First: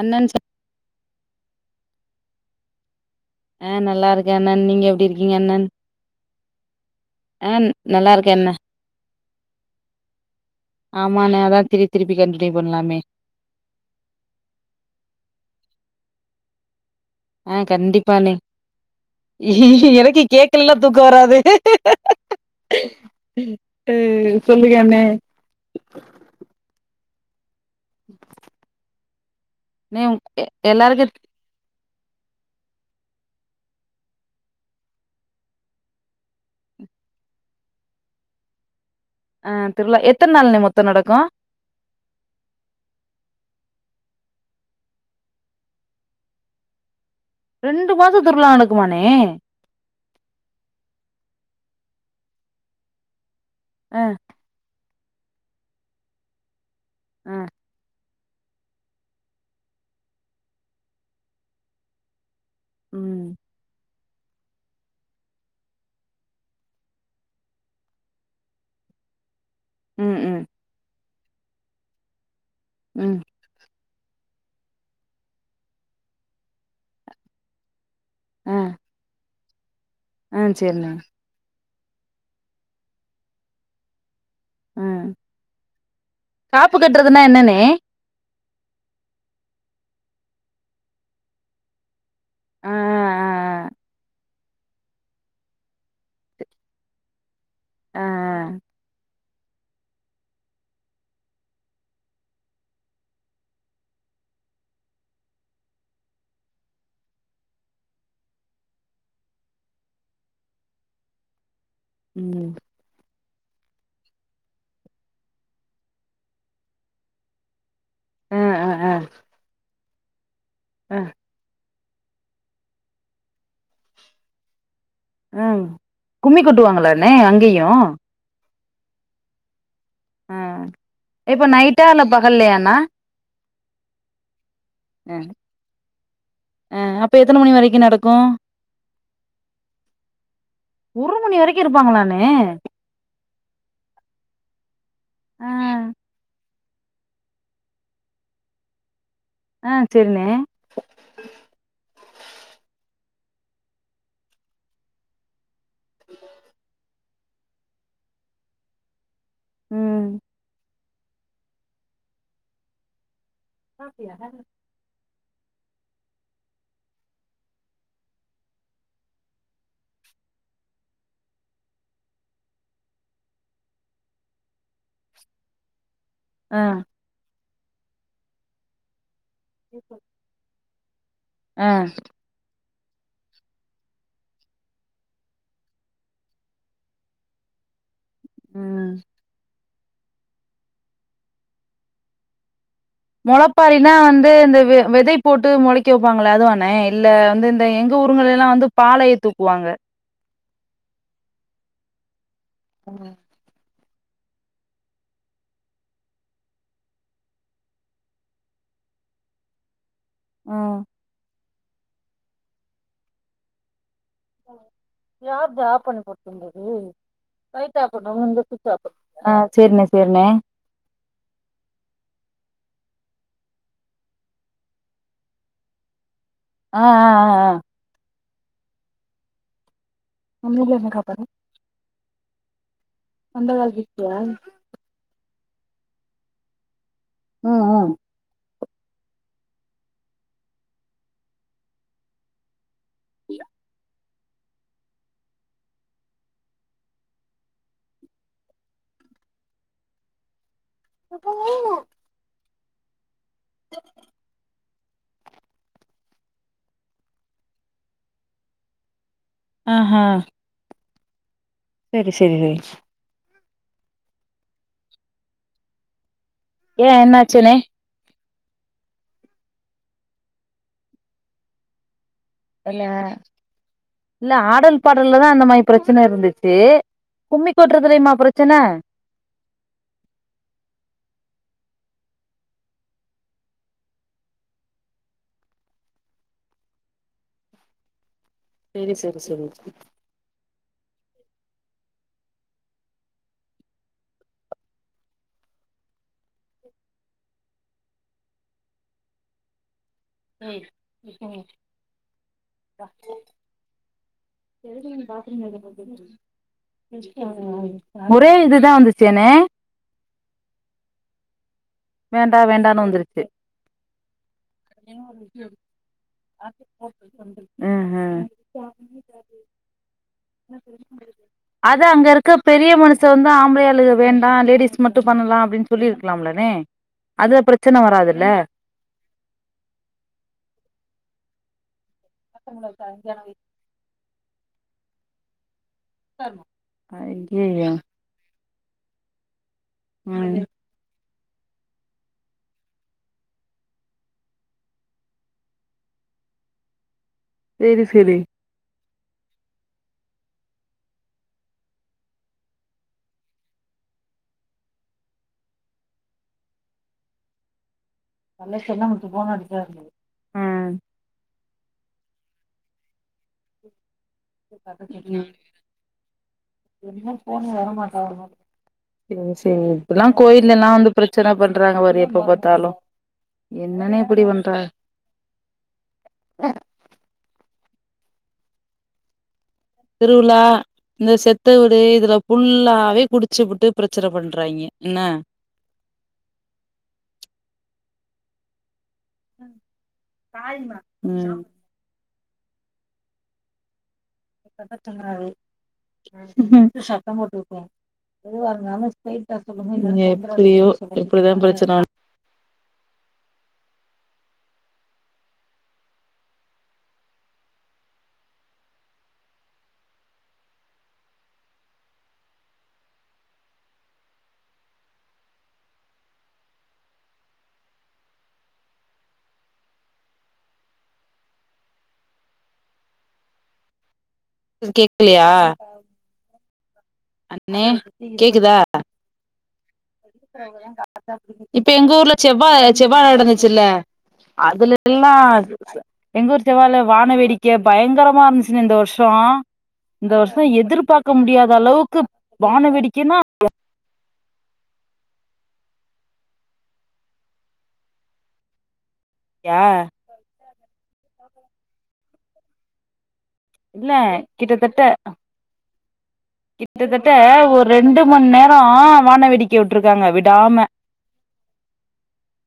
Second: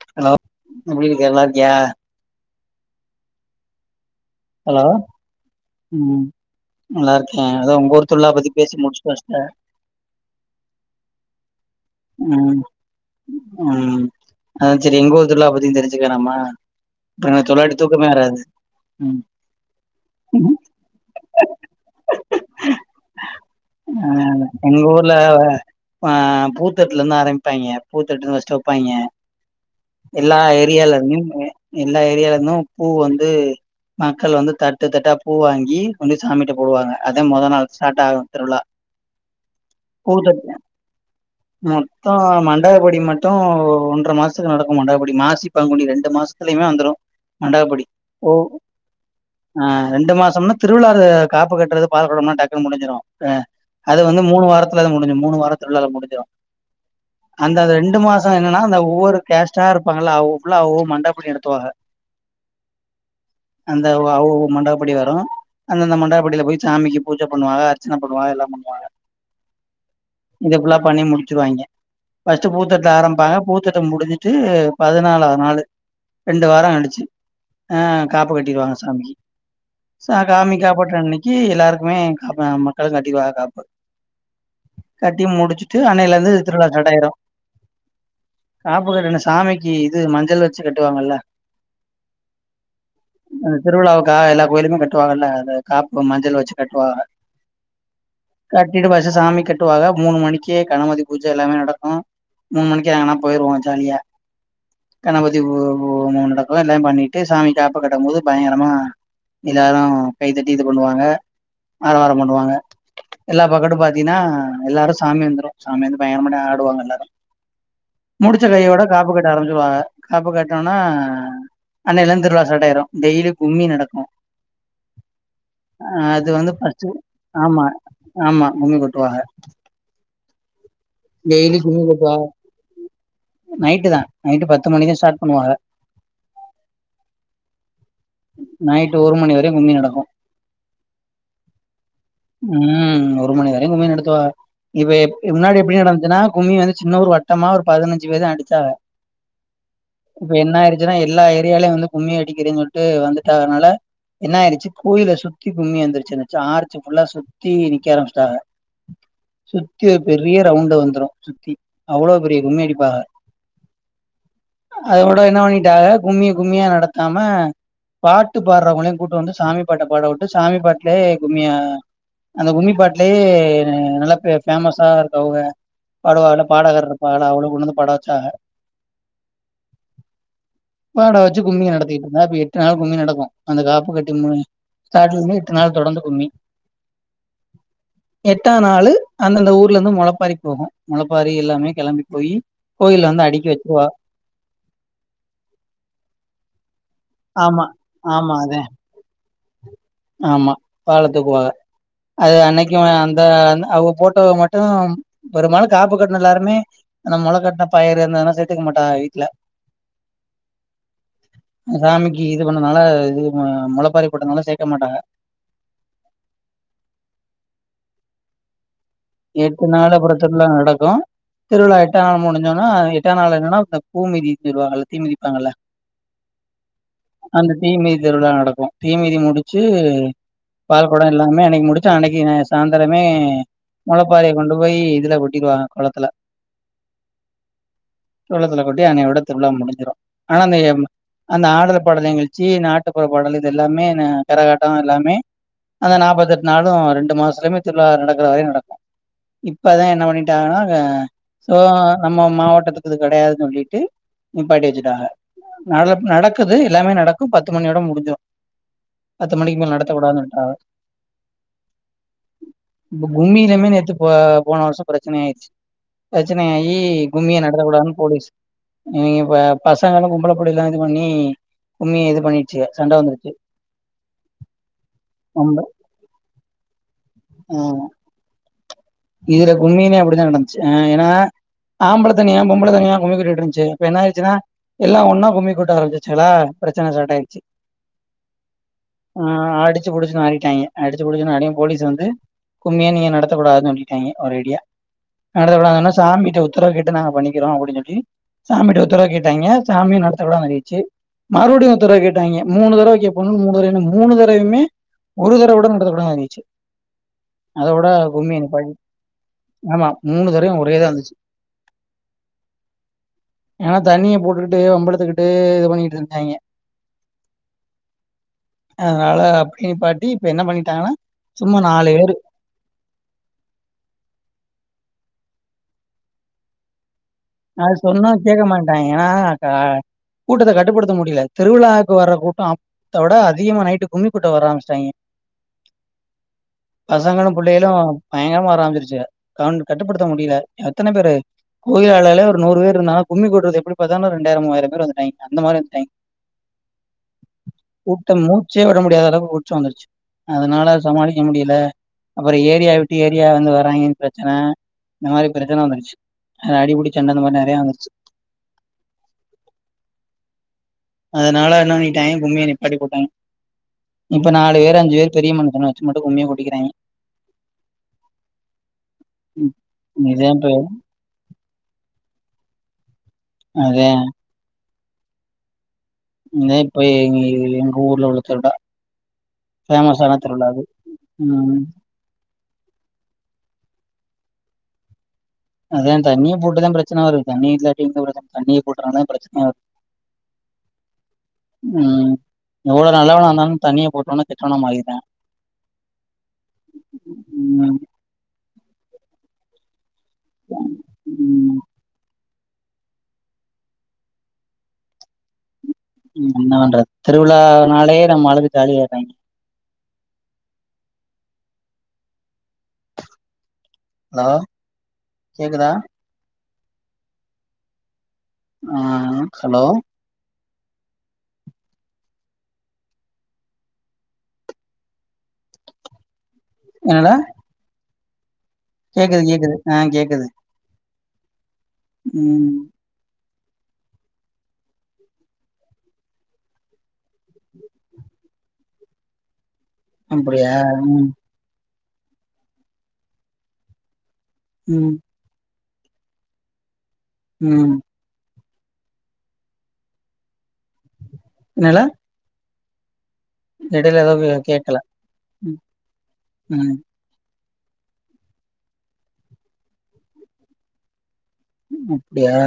அண்ணன் ஹலோ சொ எப்டி இருக்க நல்லாருக்கியா அ நல்லா இருக்க அண்ணன் நீங்க எப்டி இருக்கீங்க அண்ணன் நல்லாருக்கே ஆ அதா உங்க ஊரு நல்லா திருவிழா இருக்கே பத்தி பேசி முடிச்சுட் வச்டே ஆமாண அதா திருப்பி திருப்பி கண்ட்னியூ ம் பண்லாமே ம் அதா செரி எங்க ஊர் திருலா பத்தியு தெரிஞ்சிக்க வேணாமா இப்ப எனக்கு ஆ தொளாட்டி தூக்கமே கண்டிப்பாண்ணே வராது ம் எனக்கு கேக்லன்னா தூக்கொ வராது அ ஆ சொல்லுங்க எங்க அண்ண ஊர்ல ஆ பூத்தட்டுலந்து ஆரம்பிப்பாய்ங்க பூத்தட்டுன் ஃபஸ்ட்டு வைப்பாய்ங்க அண்ணே எல்லா எ எல்லாருக்கு ஏரியாலருந்து எல்லா ஏரியாலந்தும் பூ வந்து மக்கள் வந்து தட்டு தட்டா பூ வாங்கி கொண்டு போய் சாமிட்ட போடுவாங்க அதா மொத நாள் ஸ்டார்ட் ஆகு திருவிழா அ திருவிழா எத்தன் நாள்ண மொத்தொ நடக்கு மொத்தோ மண்டகப்படி மட்டு ஓ ன்ட்ர மாசத்துக்கு நடக்கு மண்டகப்படி மாசி பங்குனி ரெண்டு மாசத்துலியுமே வந்துரு மண்டகப்படி ரெண்டு மாசோ ஓ திருவிழா நடக்குமாண்ணே ஆ ரெண்டு மாசம்னா திருவிழா காப்பு கட்றது பால் கொடம்லா டக்குனு முடிஞ்சிரு ஆ அது ஆ வந்து மூணு வாரத்த [unintelligible] முடிஞ்சு மூணு வார திருவிழா ல முடிஞ்சுரு ஆ அந்த அது ரெண்டு மாசோ என்னனா அந்த ஒவ்வொரு கேஸ்ட்டா இருப்பாங்ல அவுங்க ஃபுல்லா அவ மண்டகப்படி நடத்துவாக ம் [unintelligible] அவுக மண்டகப்படி வரு அந்தந்த மண்டகபடில போய் சாமிக்கு பூஜ பண்ணுவாக அர்ச்சன பண்ணுவாக எல்லா பண்ணுவாக ம் ம் இங்க ஃபுல்லா பண்ணி முடிச்சிருவாய்ங்க ஃபஸ்ட்டு பூத்தட்ல ம் ஆரம்பிப்பாக பூத்தட்டு முடிஞ் [unintelligible] பதினாலாவது நாளு ரெண்டு வாரம் அடிச்சு ஆ காப்பு ஆ கட்டிருவாங்க சாமிக்கு ஆ சாகாமிக சேரிண்ணே பொட்டற அன்னைக்கி எல்லாருக்குமே காப்பா மக்களுக்கு கட்டிப்பாக காப்பா ஆ கட்டி முடிச்சுட்டு அண்ணையிலருந்து திருவிழா காப்பு சாட்டாயிரு கட்டுறதுன்னா என்னண்ணே ப்புகட்ன சாமிக்கு இது மஞ்சள் வச்சு கட்டுவாங்கல்ல ஆ ஆ அந்த திருவிழாவுக்கா எல்லா கோயிலுக்கு கட்டுவாங்கல்ல அ காப்பு மஞ்சள் வச்சு கட்டுவாக ஆ ஆ கட்டிட்டு பஸ்ட்டு சாமி கெட்டுவாக மூணு மணிக்கே கணமதி பூஜையெல்லாமே நடக்கு மூணு மணிக்கு எங்னா போயிருவோ ஜாலியா கணபதி மூ மூ நடக்கு எல்லாமே பண்ணிட்டு சாமிக் காப்பு கட்டுபோது பயங்கரமா எல்லாரு கைத்தட்டி இது பண்ணுவாக அரவாரம் ம் பண்ணுவாங்க எல்லா பகட்டு பாத்தீன்னா எல்லாரு சாமி வந்துரு சாமி வந்து பயங்ரமா ஆடுவாங்க எல்லாரு ஆ முச்ச ஆ கையோட ஆ காப்பு கட்ட ஆரம்பிச்சிருவாங்க காப்பு கட்டோனா ஆ அன்னைலிருந்து திருவிழா சாட் ஆயிரு டெய்லி கும்மி நடக்கு ஆ ஆ அது கும்மி வந்து பச்சு கொட்டுவாங்களாண்ணே ஆமா அங்கேயு ஆமா உம்மி கொட்டுவாக ஆ இப்ப நைட்டா இல்ல கொட்டுவாங்க பகல்லயாண்ணா நைட்டு தா நைட்டு பத்து மணிக்கு தா அ ஸ்டார்ட் பண்ணுவாங்க அ அப்ப எத்தன மணி வரைக்கு நடக்கு நாய்ட்டு ஒரு மணிவரயு கும்மி நடக்கு ஒரு மணி வரைக்கு இருப்பாங்களாண்ணே உம் ஒரு மணிவர கும்மி நடத்துவாக இவ எப் ஆ முன்னாடி இப்ப எப்டி நடந்துச்சதுன்னா கும்மி வந்து சின்ன ஒரு வட்டமா ஒரு பதினஞ்சுபேது அடிச்சாக ஆ செரிண்ணே இப்ப என்ன ஆய்ரிச்சுன்னா எல்லா ஏரியாலயு வந்து கும்மி அடிக்கிறீன்னு சொல்லிட்டு வந்து இல்லாதனால என்ன ஆயிருச்சு கோயில சுத்தி கும்மி வந்துருச்சுச்சு ஆச்சு புல்லா சுத்தி நிக்க ஆரம்பிச்சுட்டாக சுத்தி ஒரு ம் பெரிய ரவுண்டு வந்துரு சுத்தி அவ்ளோ பெரிய கும்மி அடிப்பாக சாப்டியா அத விட என்ன பண்ணிடாக கும்மி கும்மிய நடத்தாம பாட்டு பாடுறவங்களையு கூட்டு வந்து சாமி பாட்ட பாட விட்டு சாமி பாட்லேயே கும்மிய அந்த கும்மி பாட்லேயே நல்லா பே பேமஸ்சா இருக்கு அவுக பாடுவால ஆ பாடகர் இருப்பாகள அவ்ளோ கொண்டுவந்து பாட வச்சாக இருப்ப வாடா வச்சு கும்மி நடத்தி இருந்த எப் ட கும்மி நடக்கு அந்த காப்பு கட்டுமே ஸ்டார்டிங்லே எட்டு நாள் தொடர்ந்து கும்மி [inaudible] எட்டாநாளு ம் அந்தந்த ஊர்ல இருந்து மொளப்பாரி போகு மொளப்பாரி எல்லாமே கிளம்பி போய் மொளப்பாரினா வந்து இந்த விதை போட்டு மொளைக்க வைப்பாங்களே அதுவாண்ணே இல்ல வந்து ஆமா இந்த எங்க ஊருங்களே ஆமா எல்லா அதே வந்து பாலையே தூக்குவாங்க ஆமா பாலத்துக்கு போக அது அன்னைக்கு அந்த அவ்வோ போட்டோவு மட்டு பெரும்பாலு காப்பு கட்டின எல்லாருமே நம்ம மொளக் கட்ன பயிரு இருந்தல்லா சேர்த்துக்க மாட்டக வீட்ல ஆ சாமிக்கு இது பண்ணதுனால இது மொளப்பாரி யார் ஜா ஆப் பண்ணி போட்யிர்கது லைட்ட ஆப் எட்டு நாளு அப்றோ திருவிழா நடக்கு திருவிழா எட்டநாள் முடிஞ்சோனா எட்டாநாள் என்னன்னா அந்த பூ மீதி திருவாகல்ல தீ மதிப்பாகல்ல ஆ ஆ ஆ ஆ அந்த தீ மீதி திருவிழா நடக்கு தீ மீதி முடிச்சு நம்ம ஊர்ல என்ன பால்கொட சாப்பாடு எல்லாமே அன்னைக்கு முடிச்சு அன்னைக்கு சாந்தரமே மொளப்பாரிய கொண்டு போய் இதுல கொட்டிருவாக குளத்துல ம் ம் குளத்துல கொட் டி அன்னையோட திருவிளா முடிஞ்சிடு ஆனா அந் அந்த ஆடல் பாடல் நிகழ்ச்சி நாட்டுப்புற பாடல் இது எல்லாமே கரகாட்டோ எல்லாமே அத நாற்பத்எட்டு நாளு ரெண்டு மாசத்துலயுமே திருவிழா நடக்குற வரையு நடக்கு இப்பதா என்ன பண்ணிட்டாங்கலாங்க சோ நம்ம மாவட்டத்துக்கு இது கிடையாது சொல்லிட்டு நீ பாதி வச்சு நடக்குது எல்லாமே நடக்கும் பத்து மணியோட முடிஞ்சுறோ பத்து மணிக்கு மேல் ஆஹா நடத்தக்கூடாதுட்டாங்க செரி செரி ரைட்ஸ் உண்மையிலுமே நேத்து போ போன வருஷ பிரச்சனை ஆயிருச்சு பிரச்சினையாயி ஏ கும்மிய என்னாச்சுனே நடத்த கூடாதுன்னு போலீஸ் ம் ப பசங்கெலா பொம்பள புள்ளகெளா இது பண்ணி கும்மி எது ச்சில இல்ல சண்ட வந்துருச்சு இல்ல ஆடல் பாடல்லதா அந்த ரொம்ப. மாரி பிரச்சனை இருந்துச்சு கும்மி ஆ கொட்றதுல்லயுமா பிரச்சன இதுல கும்மிமே அப்படிதான் நடந்துச்சு அ ஏன்னா ஆம்பளை தனியா பொம்பளை தனியா கும்மி கொட்டிட்டு இருந்துச்சு இப்ப என்ன ஆயிச்சுன்னா எல்லா ஒன்னா கும்மி கொட்ட ஆரம்பச்சிச்சுகலா பிரச்சன ஸ்டார்ட் ஆயிடுச்சு செரி செரி ஆ செரி அடிச்சு புடிச்சுன் ஆடிட்டாய்ங்க அடி ச்சு புடிச்சுன் ஆனே போலீஸ் வந்து கும்மிய நீங்க நடத்தகூடாதுனு சொல்லிட்டாய்ங்க ஒரேடியா நடத்த கூடாதுன்னா சாமிட்ட உத்தரவு கேட்டு நாங்க பண்ணிக்கிறோ அப்படின் சொல்லி சாமிகிட்ட உத்தரவு கேட்டாய்ங்க சாமியு நடத்த கூடாதுன்னு சொல்லிடுச்சு மறுபடியு உத்தரவு கேட்டாய்ங்க மூணு தடவ கேக்கோணுனு மூணு தடவையு மூணு தட வைமே ஒரு தடவ கூட நடத்த கூடாதுனு வந்துச்சு அதோட ஒரே கும்மி இதுதா [unintelligible] வந்துச்சேனே ஆமா மூணு தடவையு ஒரேதா வந்துச்சு வேண்டா வேண்டான்னு வந்துருச்சு ஏன்னா தண்ணிய போட்டுக்கிட்டு வம்பிழுத்துக்கிட்டு இது பண்ணிட்டு இருந்தாய்ங்க ம் ம் அதனால அப்டி நிப்பாட்டி இப்ப என்ன பண்ணிட்டாங்கனா அது அங்க இருக்க பெரிய மனுஷ வந்து ஆம்பளயாளுக வேண்டா லேடிஸ் மட்டு பண்ணலா அப்டின்னு சொல்லிருக்கலாம்லனே அதுல அது பிரச்சன சொன்னா வராதுல்ல கேக்க மாட்டன்ட்டாங்க ஏனா க கூட்டத்த கட்டுப்படுத்த முடில திருவிழா க்கு வர்ற கூட்டோ அப்த விட அதிகமா நைட்டு கும்மி கொட்ட வர ஆரம்பிச்டாய்ங்க பசங்களு புள்ளைகளு ஐய்யய்யோ பயங்கரமா வர ஆரம்பிச்சிருச்சுக அவுன்க கட்டுப்படுத்த முடில ம் எத்தன பேரு கோயிலாளல ல ஒரு நூறு பேர் இருந்தனா கும்மி கூட்டத்துக்கு எப்டி பாத்தாலு ரெண்டாய்ற மூவாயிர பேர் வந்துட்டாய்ங் அந்த மாரி வந்துட்டாய்ங் செரி ஊட்ட செரி மூச்சே விட முடியாத அளவுக்கு உச்சோ வந்துருச்சு அதனால சமாளிக்க முடில அப்றோ ஏரியா விட்டு ஏரியா வந்து வராங்கன்னு பிரச்சன இந்த மாரி பிரச்சன வந்துருச்சு அ அடிபுடி சண்ட இந்த மாரி நெறயா வந்துருச்சு பலசல வூட்டு போனா அடிக்கா இருத்தது உம் அதனாள என்ன பண்ணிட்டாங்ஞ கும்மிய நிப்பாட்டி போட்டாங்க இப்ப நாலு பேர் அஞ்சு பேர் பெரிய மனுஷனா வச்சு மட்டு கும்மிய கொட்டிக்கறாங்க சேரி சேர் இப்பல்லா கோயிலல்லா வந்து பிரச்சன பண்றாங்க பாரு எப்ப பாத்தாலு அதா என்னன்னே இப்டி பண்றா ஏ இப்ப எங் எங்க ஊர்ல உள்ள திருளா திருவிழா இந்த செத்த ம் வீடு இதுல புல்லாவே குடிச்புட்டு பிரச் சன பண்றாங்க என்ன அதா தண்ணிய போட்டுதா பிரச்சன வரு தண்ணி இல்லாட்டி இந்த பிரச்சன தண்ணிய போட்டனாலதா பிரச்சனையே வருது காய்மா சாப் ம் எவ்வள நல்லவனா இருந்தாலு தண்ணிய போட்டோனா எங்கண்ண தூங்றாரு ஆ சத்தம் போட்டு விட்ட ம் எதுவாருந் நார்மல் ஸ்ரெயிட்டா சொல்லுங்க இல்ல எப்டியோ எப்டிதா ம் பிரச்சன என்ன பண்றது திருவிழாநாளே நம்ம ஆளுக ஜாலிய ஆய்றாங்க ஹலோ கேக்குதா ஆ ஹலோ கேக்கலையா என்னடா அண்ணே கேக்குதா கேக்குது கேக்குது ஆ கேக்குது இப்ப எங்க ஊர்ல செவ்வா ம் செவ்வா நடந்துச்சுல்ல அதுல எல்லா எங்க ஊர் செவ்வால வான வேடிக்க பயங்கரமா இருந்துச்சுனே இந்த வருஷோ இந்த வருஷோ அப்டியா ம் எதிர்பாக்க முடியாத அளவுக்கு வான வேடிக்கைன்னா உம் உம் யா என்னல இல்ல எடைல ஏதாவது கேக்கல ம் கிட்ட தட்ட ஒர் ரெண்டு மணிநேரோ வான வேடிக்க வுட்டுருக்காங்க விடாம அப்டியா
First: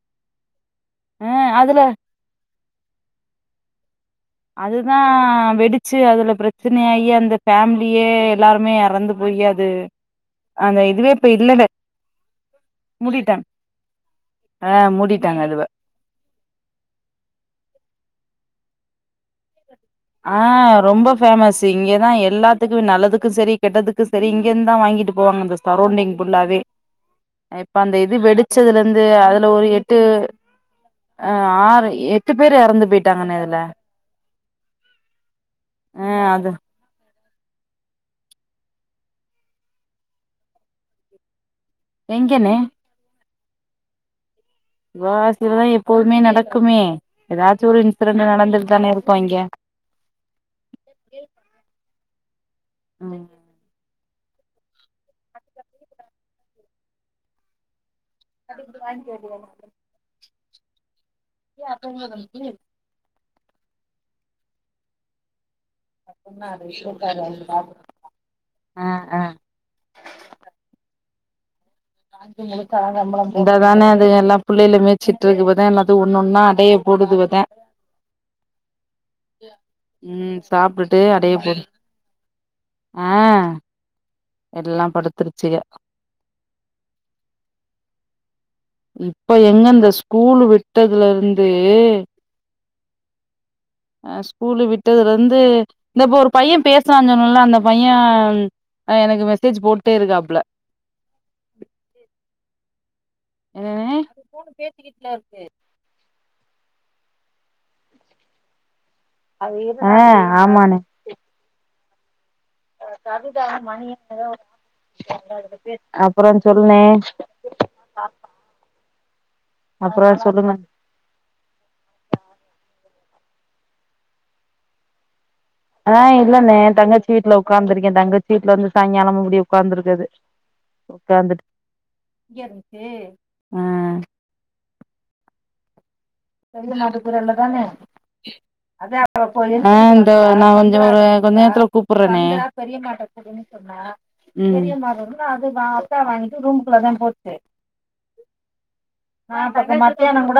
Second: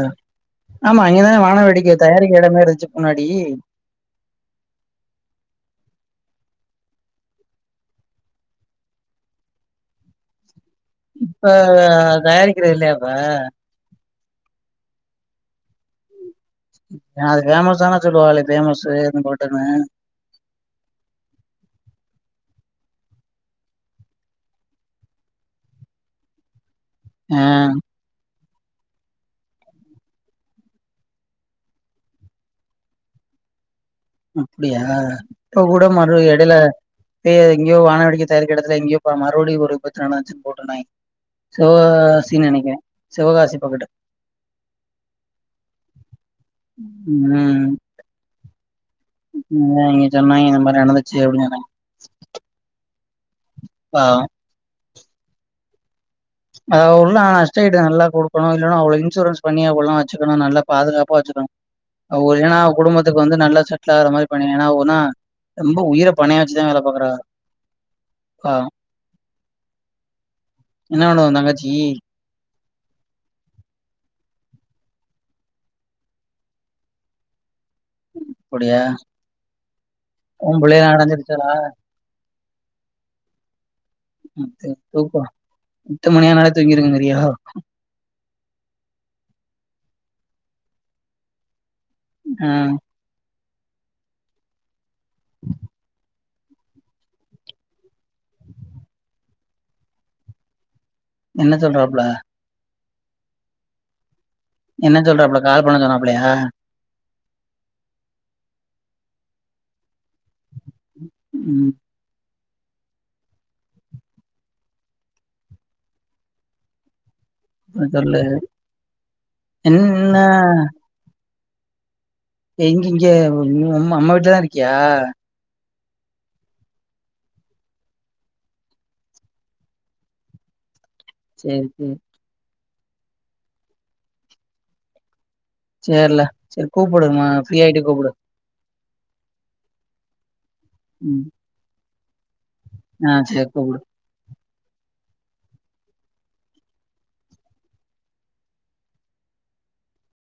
ஆமா இங்கதானே ஆ வான அதுல வேடிக்க தயாரிக்க இடமே இருக் செப்பனாடி அதுதா வெடிச்சு அதுல பிரச்சனயாயி அந்த ஃபேமிலியே எல்லாருமே எறந்து போய் ரியாது இப்ப தயாரிக்கிறது இல்லயாயிப்போ ஆஹ் மூடிட்டாங்க அதுவ அது பேமஸானு சொல்லுவாலே பேமஸ்ஷூ [unintelligible] ஆஹ் ரொம்ப ஃபேமஸு இங்கதா எல்லாத்துக்கு நல்லதுக்கு சரி கெட்டதுக்கு சரி இங்கிருந்து தான் வாங்கிட்டு வாங்கிட்டு போவாங்க அந்த சர்ரவ்ண்டிங் ஃபுல்லாவே ஆ இப்ப அந்த இது வெடுச் வச்சதுலந்து அதுல ஒரு எட்டு ஆஹ் ஆறு எட்டு பேரு எறந்து போயிட்டாங்கன்னே இதுல அப்படியா இப்ப கூட மறு ஆ அது எடையில இப்பே எங்கயோ வாணவேடிக்கை தயாரிக்கெடத்துல எங்கயோ ப மறுபடி ஒரு பிரச்சனை நடந்துருச்சுன்னு போட்டிருந்தானேஅஞ்சு போட்டுருந்தாங்க சிவகாசி எங்கண்ணே நெனக்கிறன் சிவகாசி பக்கட்டு சிவகாசிலதான் எப்போதுமே நடக்குமே எதாச்சும் ம் ஒரு இன்சிடெண்ட் நடந்துட்டு தானே இருக் இங்க அவங்க சொன்னாங்க இந்த மாரி நடந்துச்சு அப்டினு சொன்னாங்க ம் ஆஹ் அத உள்ள நஷ்ட ஈடு நல்லா கொடுக்கணும் இல்லன்னா அவ்ளோ இன்சூரன்ஸ் பண்ணி அவ்வல்லாம் வச்சிக்கிணும் நல்லா பாதுகாப் ப வச்சிகனும் அவங்க ஏன்னா குடும்பத்துக்கு வந்து நல்லா செட்லாகற மாரி பண்ணிறனும் ஏன்னா ஒன்னா பாவோ ஆஹ் ஆஹ் என்ன வேணும் ஒன் தங்கச்சி இங்கே தானே அது எல்லாம் புள்ளையில மேய்ச்சுட்டு இருக்கு இப்பதான் எல்லாத்துக்கு ஒன்னு ஒன்னா அடைய போடுதுவதான் அப்படியா உம் சாப்பிட்டுட்டு அடைய அடஞ்சிருச்சாடா போடும் ஆஹ் ம் தூ தூக்கம் பத்து மணி ஆனாலே தூங்கிருவங்கிறியோ இப்ப எங்க இந்த ஸ்கூல்லு விட்டதுல இருந்து ஆஹ் ஆஹ் ஸ்கூலு விட்டதுல இருந்து இந்தப்ப ஒரு பையன் பேசுறான்னு சொன்னேனல்ல அந்த பையன் எனக்கு மெசேஜ் போட்டே இருக்காப்ல என்ன சொல்றாப்ல ம்ம்ம்ம் என்ன சொல்றாப்பல கால் பண்ண சொன்னாப்பலையா ஆஹ் ஆமாண்ணே ம் அப்புறம் சொல்ணே ம் சொல்லு அப்புறோ என்னா சொல்லுங்க இங்க இங்க ம் அம்மா அம்மா வீட்டுலதான் இருக்கியா ஆ இல்லன்னே தங்கச்சி வீட்டுல உட்காந்துருக்கேன் தங்கச்சி வீட்டுல வந்து சாயங்காலம் இப்படி உட்காந்துருக்குது உக்காந்துட்டு சேரி சேரி ஆ சேர்ல சேரி செல்ல கூப்புடு ம நாட்டுக்குறல்ல ஃப்ரீ தான ஆயிட்டு கூப்புடு ஆ தோ நா கொஞ்சம் ஒரு ம் கொஞ்ச நேரத்துல கூப் ரே சந்தர பெரியமாட்ட ஆ குடுன்னு சேரி கூப்புடு சொன்னா ம் பெரியம்மாட்டு இருந்து அது வா அத்தா வாங்கிட்டு ரூமுக்குள்ள தா போச்சு ஆ பாத்த மத்தியானம் கூட